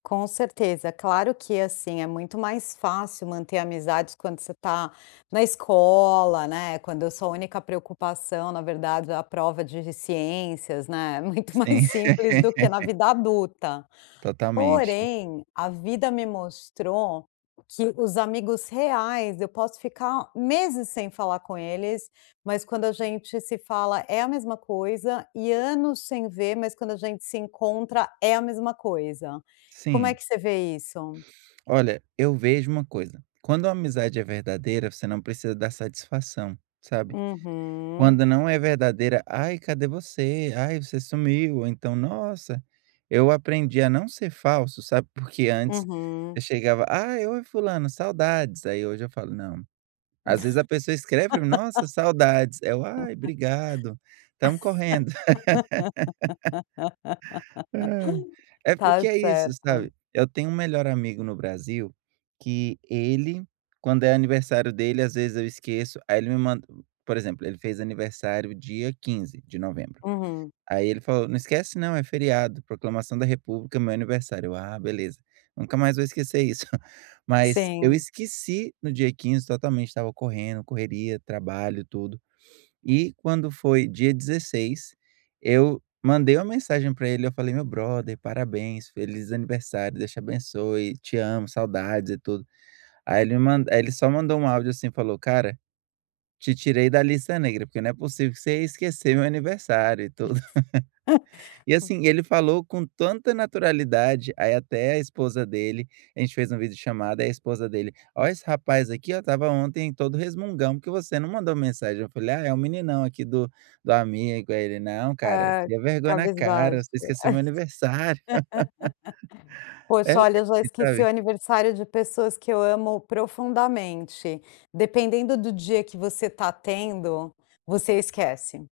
Com certeza, claro que assim, é muito mais fácil manter amizades quando você está na escola, né. Quando a sua a única preocupação, na verdade, é a prova de ciências, né. Muito mais Sim. simples do que na vida adulta. Totalmente. Porém, a vida me mostrou que os amigos reais, eu posso ficar meses sem falar com eles, mas quando a gente se fala, é a mesma coisa, e anos sem ver mas quando a gente se encontra é a mesma coisa. Como é Sim. que você vê isso? Olha, eu vejo uma coisa, quando a amizade é verdadeira, você não precisa dar satisfação, sabe, Uhum. quando não é verdadeira: "Ai, cadê você?" "Ai, você sumiu." Ou então: "Nossa." Eu aprendi a não ser falso, sabe, porque antes Uhum. eu chegava: "Ai, oi fulano, saudades." Aí hoje eu falo: "Não." Às vezes a pessoa escreve para mim: "Nossa, saudades". É o: "Ai, brigado, estamos correndo." É Tá porque é isso, certo. sabe, eu tenho um melhor amigo no Brasil que ele quando é aniversário dele, às vezes eu esqueço, aí ele me man por exemplo, ele fez aniversário dia 15 de novembro. Uhum. Aí ele falou: "Não esquece não, é feriado. Proclamação da república, meu aniversário." Ah beleza, nunca mais vou esquecer isso. Mas eu Sim. esqueci no dia 15 totalmente. Estava correndo, correria, trabalho, tudo. E quando foi dia 16, eu mandei uma mensagem para ele, eu falei: "Meu brother, parabéns. Feliz aniversário. Deus te abençoe, te amo, saudades e tudo." Aí ele me man aí ele só mandou um áudio assim e falou: "Cara, te tirei da lista negra porque não é possível que você ia esquecer meu aniversário e tudo." E, assim, ele falou com tanta naturalidade, aí até a esposa dele, a gente fez uma vídeo chamado, aí a esposa dele: "Ó, esse rapaz aqui, ó, estava ontem todo resmungão porque você não mandou mensagem." Eu falei: "Ah, é o meninão aqui do do amigo." Aí ele: "Não cara, Ah, cria vergonha na cara, cabisbaixa. você esqueceu meu aniversário." É Poxa, leve olha, eu já esqueci o sabe. aniversário de pessoas que eu amo profundamente. Dependendo do dia que você está tendo, você esquece.